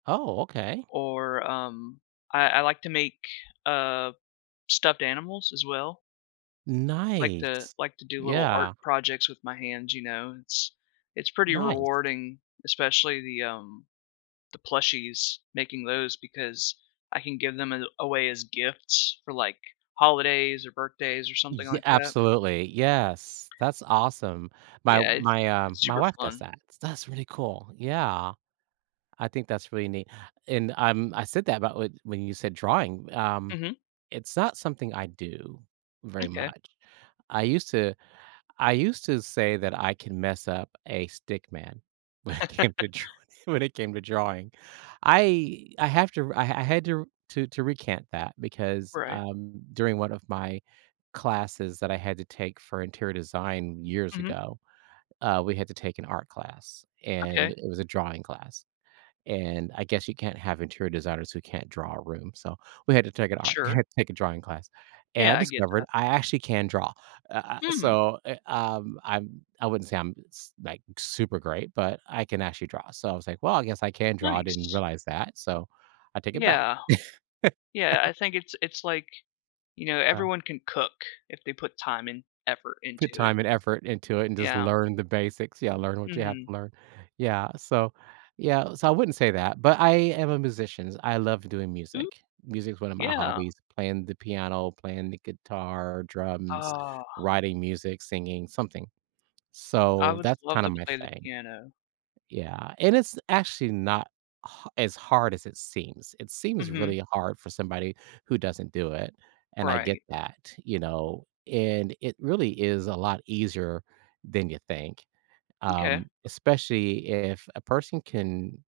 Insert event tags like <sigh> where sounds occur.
Oh, okay. Or, um, I I like to make, uh, stuffed animals as well. Like to Nice, like to do little art yeah. projects with my hands, you know? It's it's pretty Nice. rewarding, especially the, um the plushies, making those, because I can give them a away as gifts for, like, holidays, or birthdays, or something Ye like that. absolutely. Yes, that's awesome. My Yeah, i my, uh it's my super wife does fun. that, so that's really cool, yeah. I think that's really neat, and, um, I said that about when you said drawing, um, Mhm. it's not something I do very Okay. much. I used to I used to say that I can mess up a stick man when it came to <chuckles> dr when it came to drawing. I I have to I I had to to recant that, because, Right. um, during 1 of my classes that I had to take for interior design years Mhm. ago, uh, we had to take an art class, and Okay. it was a drawing class, and I guess you can't have interior designers who can't draw a room, so we had to take an art Sure. <chuckles> take a drawing class, and I Yeah, I get discovered that. I actually can draw, uh, ah, Hmm. so, eh, um, I I wouldn't say I'm, like, super great, but I can actually draw. So I was like, "Well, I guess I can draw. I didn't Nice. realize that, so I take it back." Yeah. Yeah, <laughs> I think it's it's like, you know, Yeah. everyone can cook if they put time and effort Put into it. time and effort into it and just Yeah. learn the basics, yeah, learn what you have Mhm. to learn. Yeah. So, yeah, so I wouldn't say that, but I am a musicians, I love doing Mm music. Music is one of my Yeah. hobbies, playing the piano, playing the guitar, drums, Ah. writing music, singing, something, I so would that's love kinda to my play the thing. piano. Yeah, and it's actually not h as hard as it seems, it seems Mhm. really hard for somebody who doesn't do it, and I get Right. that, you know, and it really is a lot easier than you think, Okay. um, especially if a person can